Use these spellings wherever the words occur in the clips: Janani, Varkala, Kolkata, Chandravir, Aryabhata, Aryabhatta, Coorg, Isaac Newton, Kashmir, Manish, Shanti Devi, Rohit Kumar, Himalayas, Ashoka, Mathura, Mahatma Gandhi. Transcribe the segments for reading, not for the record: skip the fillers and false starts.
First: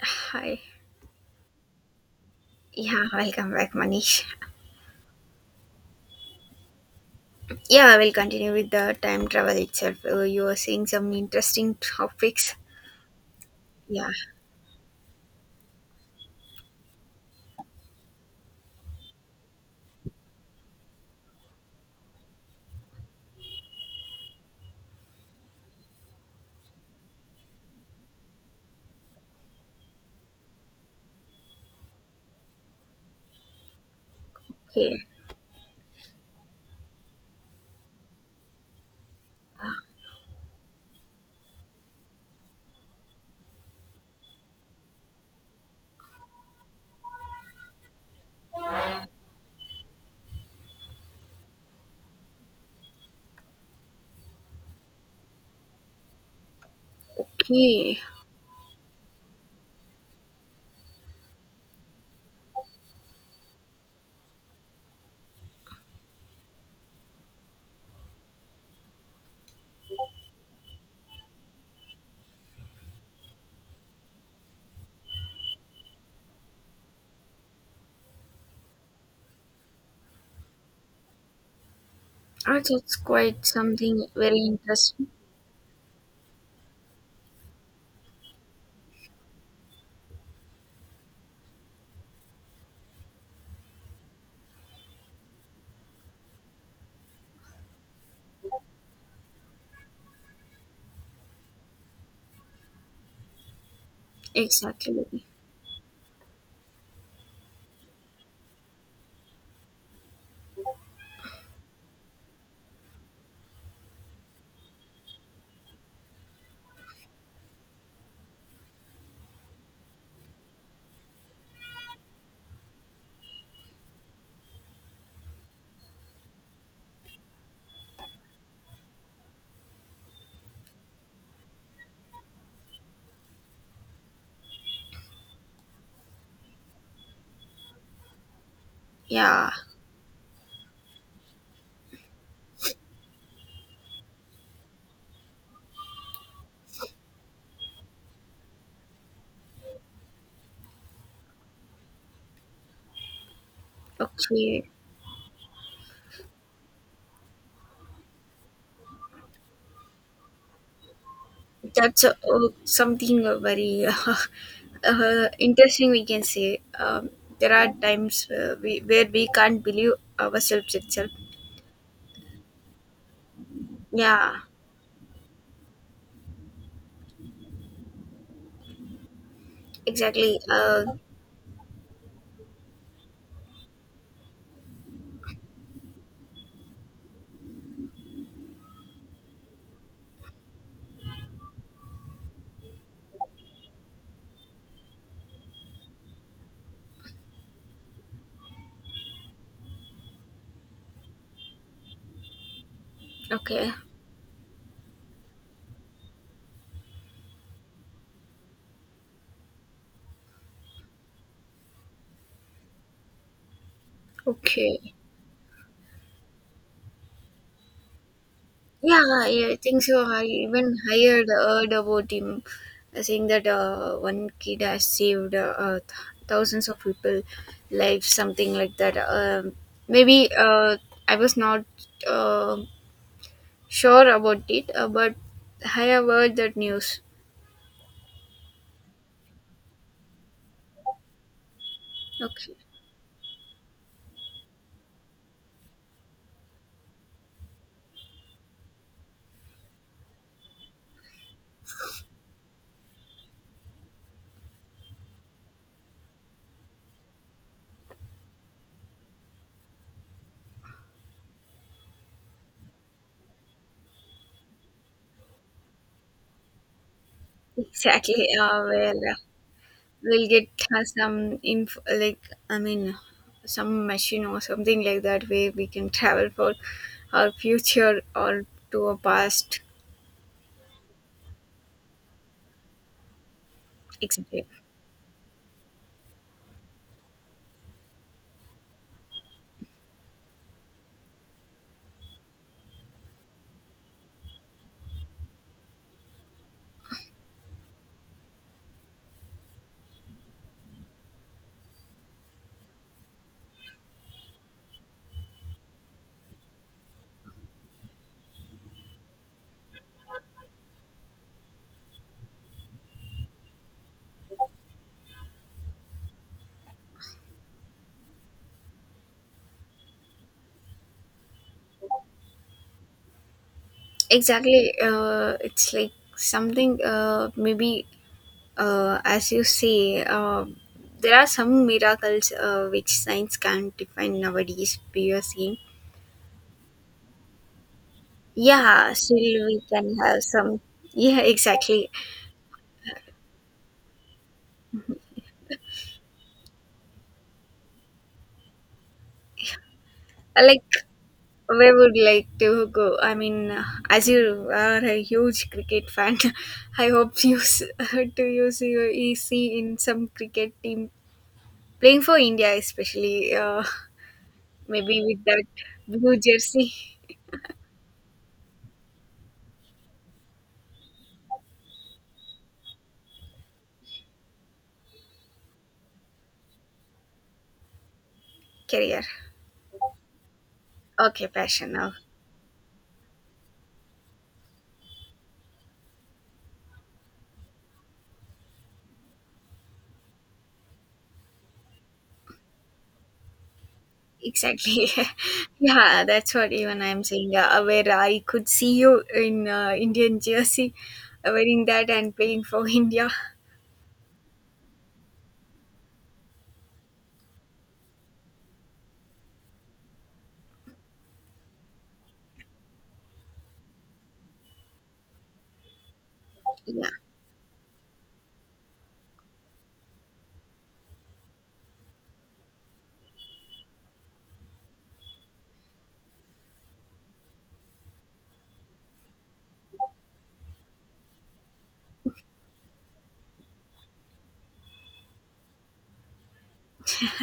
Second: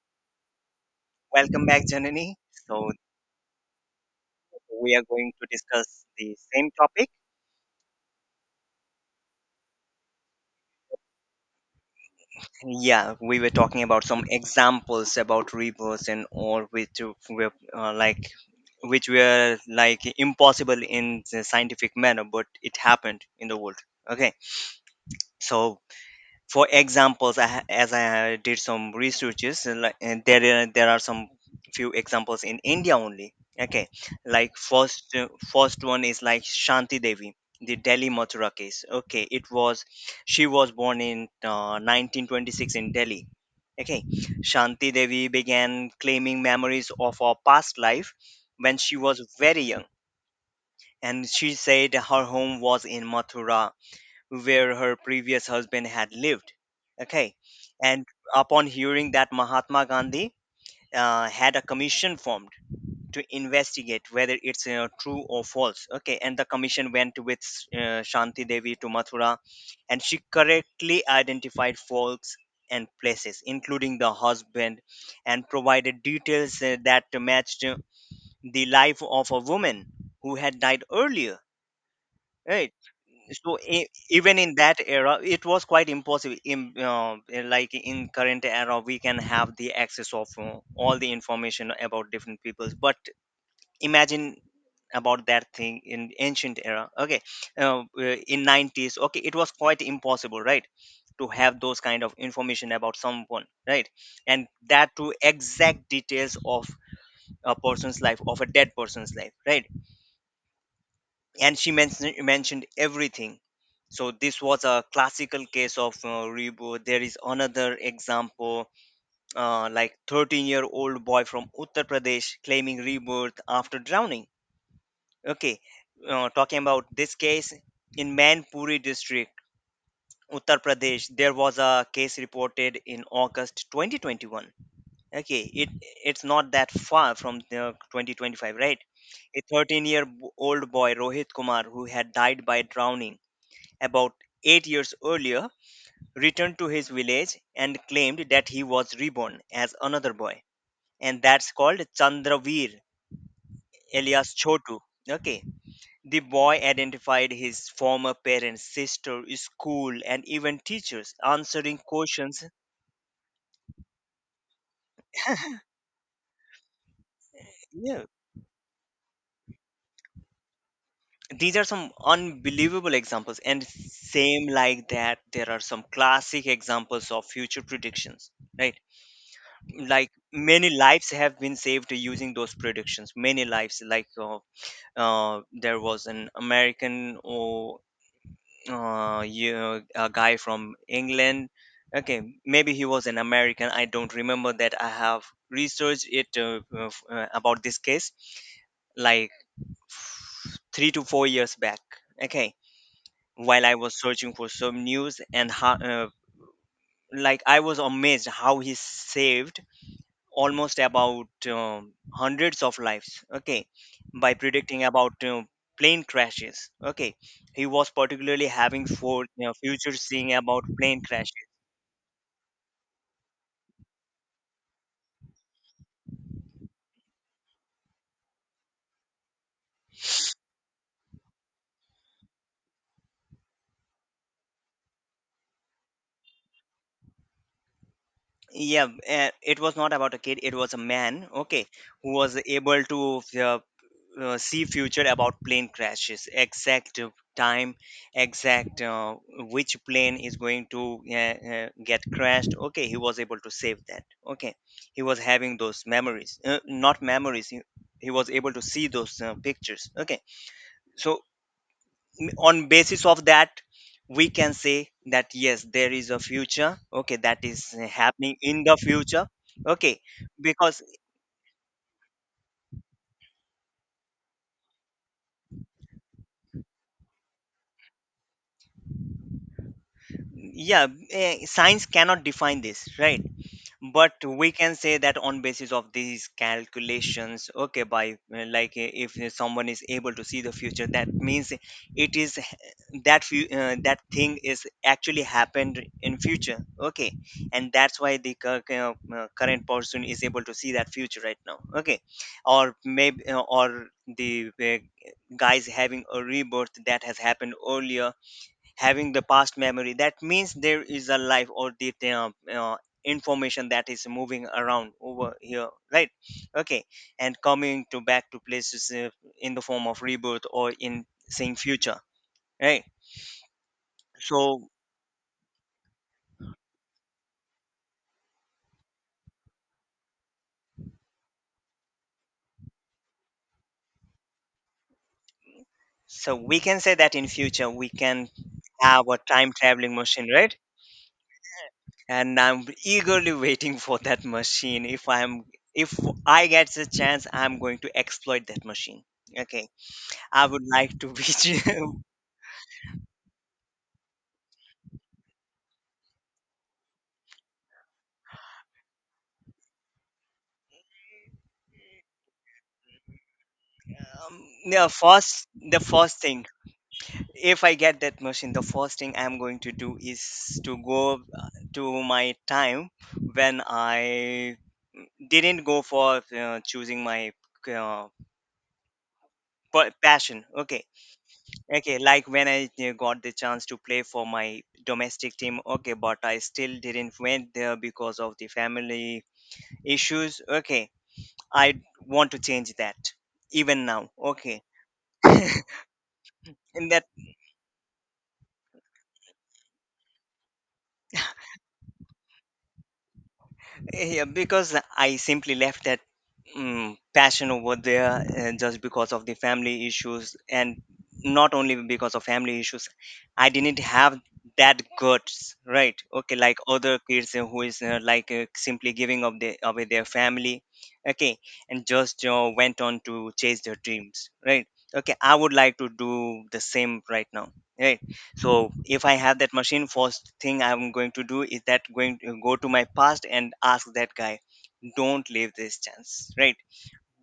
Hi. Welcome back, Janani. So, Yeah, welcome back, Manish. we are going to discuss the same topic. Yeah, we'll continue with the time travel itself. You were saying some interesting topics. Yeah, we were talking about Yeah. some examples about reverse and all, which were uh, like, which were like impossible in the scientific manner, but it happened in the world. Okay, so for examples as I did some researches and there are some few examples in India only. Okay, like Okay. First one is like Shanti Devi, the Delhi Mathura case. Okay, it was, she was born in 1926 in Delhi. Okay, Shanti Devi began claiming memories of her past life when she was very young, and she said her home was in Mathura where her previous husband had lived. Okay. Okay. And upon hearing that, Mahatma Gandhi had a commission formed to investigate whether it's true or false. Okay. And the commission went with Shanti Devi to Mathura, and she correctly identified faults and places, including the husband, and provided details that matched the life of a woman who had died earlier. Oh, Right? that's quite So something even very in that interesting. era it was quite impossible in like in current era we can have the access of all the information about different peoples, but imagine about that thing in ancient era. Okay, in 90s, okay, it was quite impossible, right, to have those kind of information about someone, right? And that to Exactly. exact details of a person's life, of a dead person's life, right? And she mentioned everything. So this was a classical case of reboot. There is another example, like 13-year-old boy from Uttar Pradesh claiming rebirth after drowning. Okay, talking about this case, in Manpuri district, Uttar Pradesh, there was a case reported in August 2021. Okay, it, it's not that far from the 2025, right? A Yeah. 13-year-old boy, Rohit Kumar, who had died by drowning about 8 years earlier, returned to his village and claimed that he was reborn as another boy, and that's called Chandravir alias Okay. Chotu. Okay, the boy identified his former parents, sister, school, and even teachers, answering That's questions. Something very interesting. We can say, there are Yeah, times we, where we can't believe ourselves itself. these are some unbelievable examples, and Yeah. same like that, there are some classic examples of future predictions, right? Like Exactly. many lives have been saved using those predictions, many lives, like there was an American or yeah, a guy from England. Okay, maybe he was an American, I don't remember that. I have researched it about this case like 3 to 4 years back. Okay, while Okay. I was searching for some news and how like I was amazed how he saved almost about hundreds of lives, okay, by predicting Okay. about plane crashes. Okay, he was particularly having Yeah, for I think future so. I seeing about even plane heard, crash. heard about him saying that one kid has saved thousands of people' lives, something like that. Maybe I was not, uh, sure about it, but I have heard that news. Yeah, it was not about a kid, it was a man. Okay, who was Okay, able to see future about plane crashes, exact time, exact which plane is going to get crashed. Okay, he was able to save that. Okay, he was having those memories, not memories, he was able to see those pictures. Okay, so on basis of that, we can say that yes, there is a future. Okay, that is exactly. happening in the Well, future. Okay, we'll get because some info, I mean, some machine or something like that where we can travel for our future or to our past. yeah, science cannot define this, right? But Exactly. we can say that on basis of these calculations. Okay, by if someone is able to see the future, that means it is h- that thing is actually happened in future. Okay, and that's why the current person is able to see that future right now. Okay, or maybe or the guys having a rebirth that has happened earlier, having the past memory, that means there is a life or the information that is moving around over here, right? Okay, and coming to back to places in the form of rebirth or in saying future, right? so Exactly, it's like something, maybe as you say, there are some miracles which science can't define nowadays we are seeing. so we can say that in future we can Yeah, have a still time we traveling can have machine, right? some. Yeah, exactly. And I'm eagerly waiting for that machine. If I'm, if I get the chance, I'm going to exploit that machine. Okay, I Like, would like to be. where would like to go, I mean, as you are a huge cricket fan, I hope you to use your ec in some cricket team playing for India, especially. Um, Maybe with that the blue first thing, jersey. if I get that machine, the first thing I'm going to do is to go to my time when I didn't go for choosing my uh, Career. Passion. Okay, Okay, passion now. okay, like when I got the chance to play for my domestic team. Okay, but I still didn't went there because of the family issues. Okay, I want to change that even now. Okay. Exactly. Yeah, that's what even And I'm saying. Yeah, where I could see you in, Indian jersey, wearing that and playing for India. yeah, because I simply left that passion over there just because of the family issues, and not only because of family issues, I didn't have that guts, right? Okay, like Yeah, other kids who is simply giving up away their family, okay, and just went on to chase their dreams, right? Okay, I would like to do the same right now, right? So if I have that machine, first thing I'm going to do is that, going to go to my past and ask that guy, don't leave this chance, right?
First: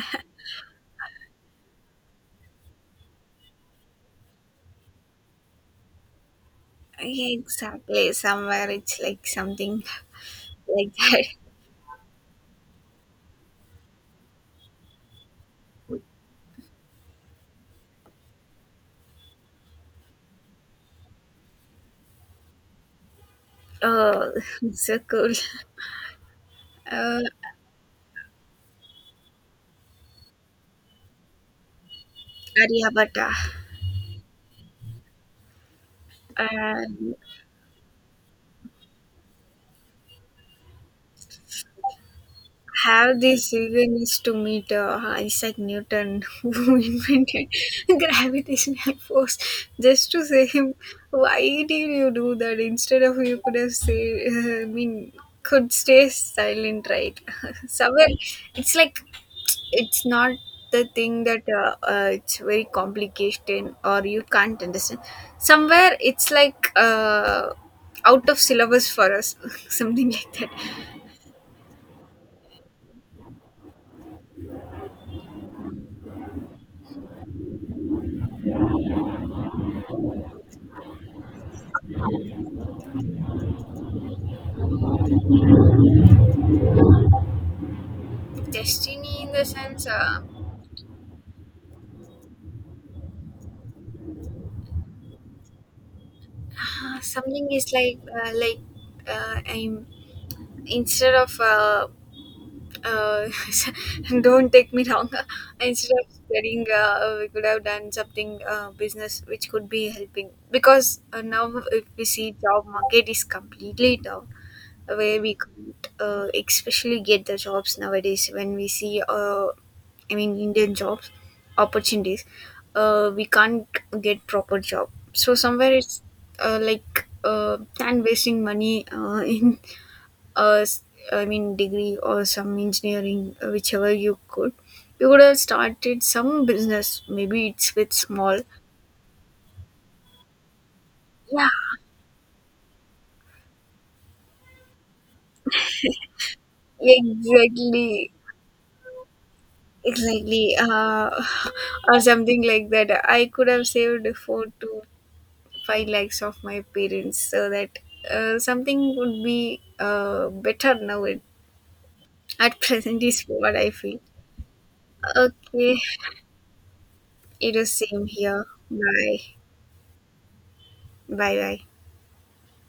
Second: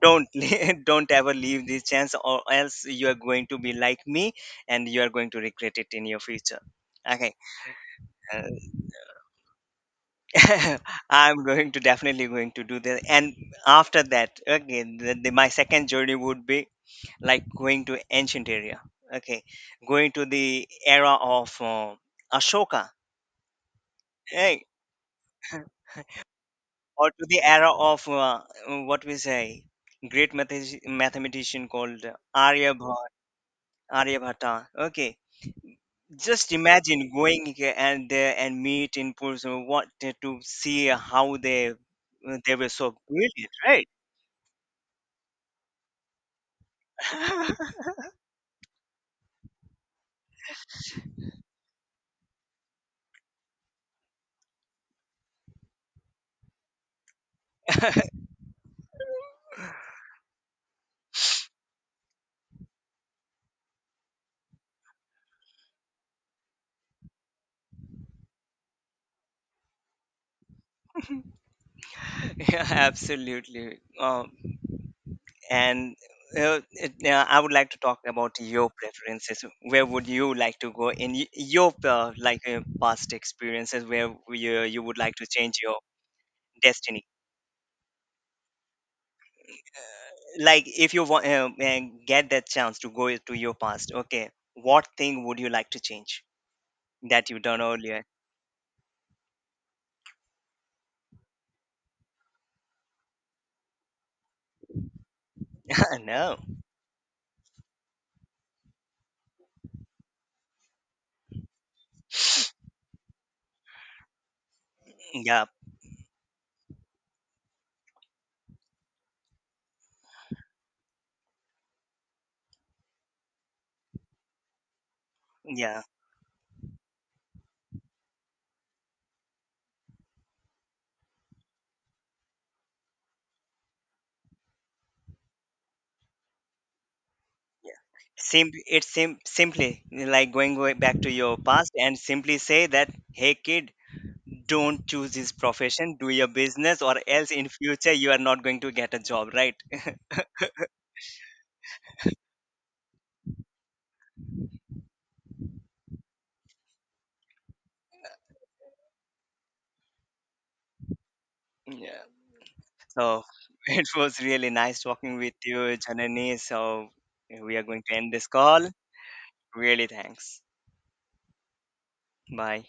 Don't don't ever leave this chance, or else you are going to be like me, and you are going to regret it in your future. Okay, yeah, exactly. Somewhere it's like something uh, like that. I'm going to definitely going to do that. And after that, okay, my second journey would be like going to ancient area. Okay, going to the era of Ashoka. Oh, Hey, so cool. or Uh, to the era of what we say, great mathematician called Aryabhat, Aryabhatta. Aryabhata. Okay, just Uh, imagine going here and there and meet in person. What to see how they were so have this brilliant, right? reason is to meet, Isaac Newton, who invented gravitational force. Just to say him, why did you do that? Instead of you could have say, could stay silent, right? Somewhere, it's like, it's not the thing that it's very complicated or you can't understand. Somewhere, it's like. Out of syllabus for us, something like that. Yeah, absolutely. And yeah, I would like to talk about your preferences. Where would you like to go in your past experiences? Where you would like to change your destiny, Destiny in the sense, like if you want get that chance to go to your past. Okay, what thing would you like to change that you something done is like, earlier? like, I'm instead of uh, don't take me wrong. Instead of No, studying, we could have done something, business which could be helping because, now if we see job market is completely down where we yeah, could, especially get the jobs nowadays when we see, Indian jobs opportunities. We can't get proper job, so somewhere yeah, it's and wasting money in uh, s- degree or some engineering, whichever you could, you could have started some business, maybe it's yeah. with small. It's simply like going way back to your Yeah, past and simply say that, hey kid, don't choose this profession, do your business, or else in future you exactly. are not going to get a job, right? Exactly, or something like that. I could have saved 4 to 5 lakhs of my parents so that, something would be, better now. It, Yeah, at present is so what I it feel. was really nice talking with you, Okay, Janani, so we it are is going to same end this here. call. Bye, Really thanks. bye, bye. Bye.